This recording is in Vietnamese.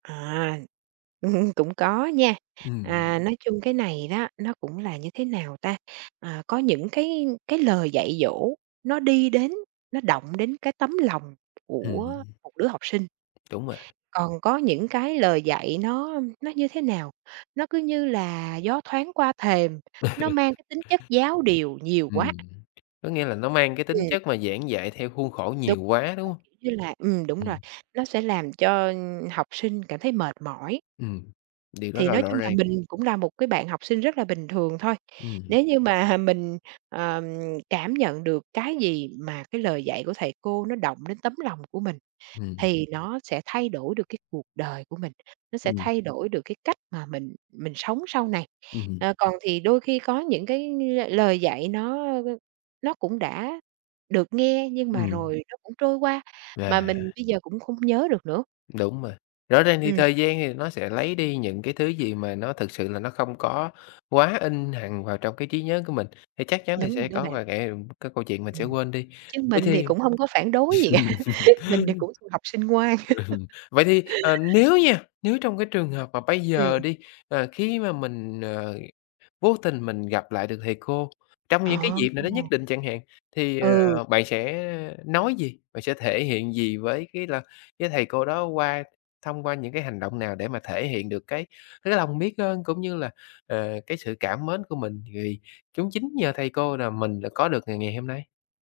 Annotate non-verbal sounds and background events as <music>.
À! <chuckles> Cũng có nha. Ừm. À, nói chung cái này đó, nó cũng là như thế nào ta? À, có những cái cái lời dạy dỗ nó đi đến, nó động đến cái tấm lòng Ừm của hưm. một đứa học sinh. Đúng vậy. Còn có những cái lời dạy nó nó như thế nào? Nó cứ như là gió thoáng qua thềm, nó mang cái tính chất giáo điều <chuckles> nhiều quá. Ừm. Có nghĩa là nó mang cái tính Ừm. chất mà giảng dạy theo khuôn khổ Đúng. nhiều quá, đúng hông? Mà kiểu như là ừm, đúng rồi, Ừm. nó sẽ làm cho, ưm, học sinh cảm thấy mệt mỏi. Ừm. Điều đó Thì là nói rõ chung là ràng. mình cũng là một cái bạn học sinh rất là bình thường thôi. Ừm hứm. Nếu như mà mình, ờ, cảm nhận được cái gì mà cái lời dạy của thầy cô nó động đến tấm lòng của mình Ừm. thì nó sẽ thay đổi được cái cuộc đời của mình. Nó sẽ Ừm. thay đổi được cái cách mà mình mình sống sau này. Ừm hứm. Ờ, còn thì đôi khi có những cái, ưm, lời dạy nó, ơ, ơ, nó cũng đã được nghe nhưng mà Ừm. rồi nó cũng trôi qua, mà mình À. bây giờ cũng không nhớ được nữa. Đúng rồi, rõ ràng thì Ừm. thời gian thì nó sẽ lấy đi những cái thứ gì mà nó thực sự là nó không có quá in hằng vào trong cái trí nhớ của mình, thì chắc chắn là Đúng sẽ rồi đó có bạn. vài cái, ưm cái câu chuyện mình sẽ Ừm. quên đi. Chứ Vậy mình thì thì, cũng hông có phản đối gì. <laughs> Mình thì cũng <chuckles> thuộc học sinh ngoan. ừm, vậy thì, ờ, <laughs> nếu nha, nếu trong cái trường hợp mà bây giờ Ừm. đi, ờ, khi mà mình, ờ, vô tình mình gặp lại được thầy cô trong những cái À. dịp nào nó nhất định chẳng hạn, thì, Ừ. ờ, bạn sẽ nói gì? Bạn sẽ thể hiện gì với cái là cái thầy cô đó qua thông qua những cái hành động nào để mà thể hiện được cái cái lòng biết ơn, cũng như là, ờ, cái sự cảm mến của mình vì cũng chính nhờ thầy cô là mình đã có được ngày ngày hôm nay.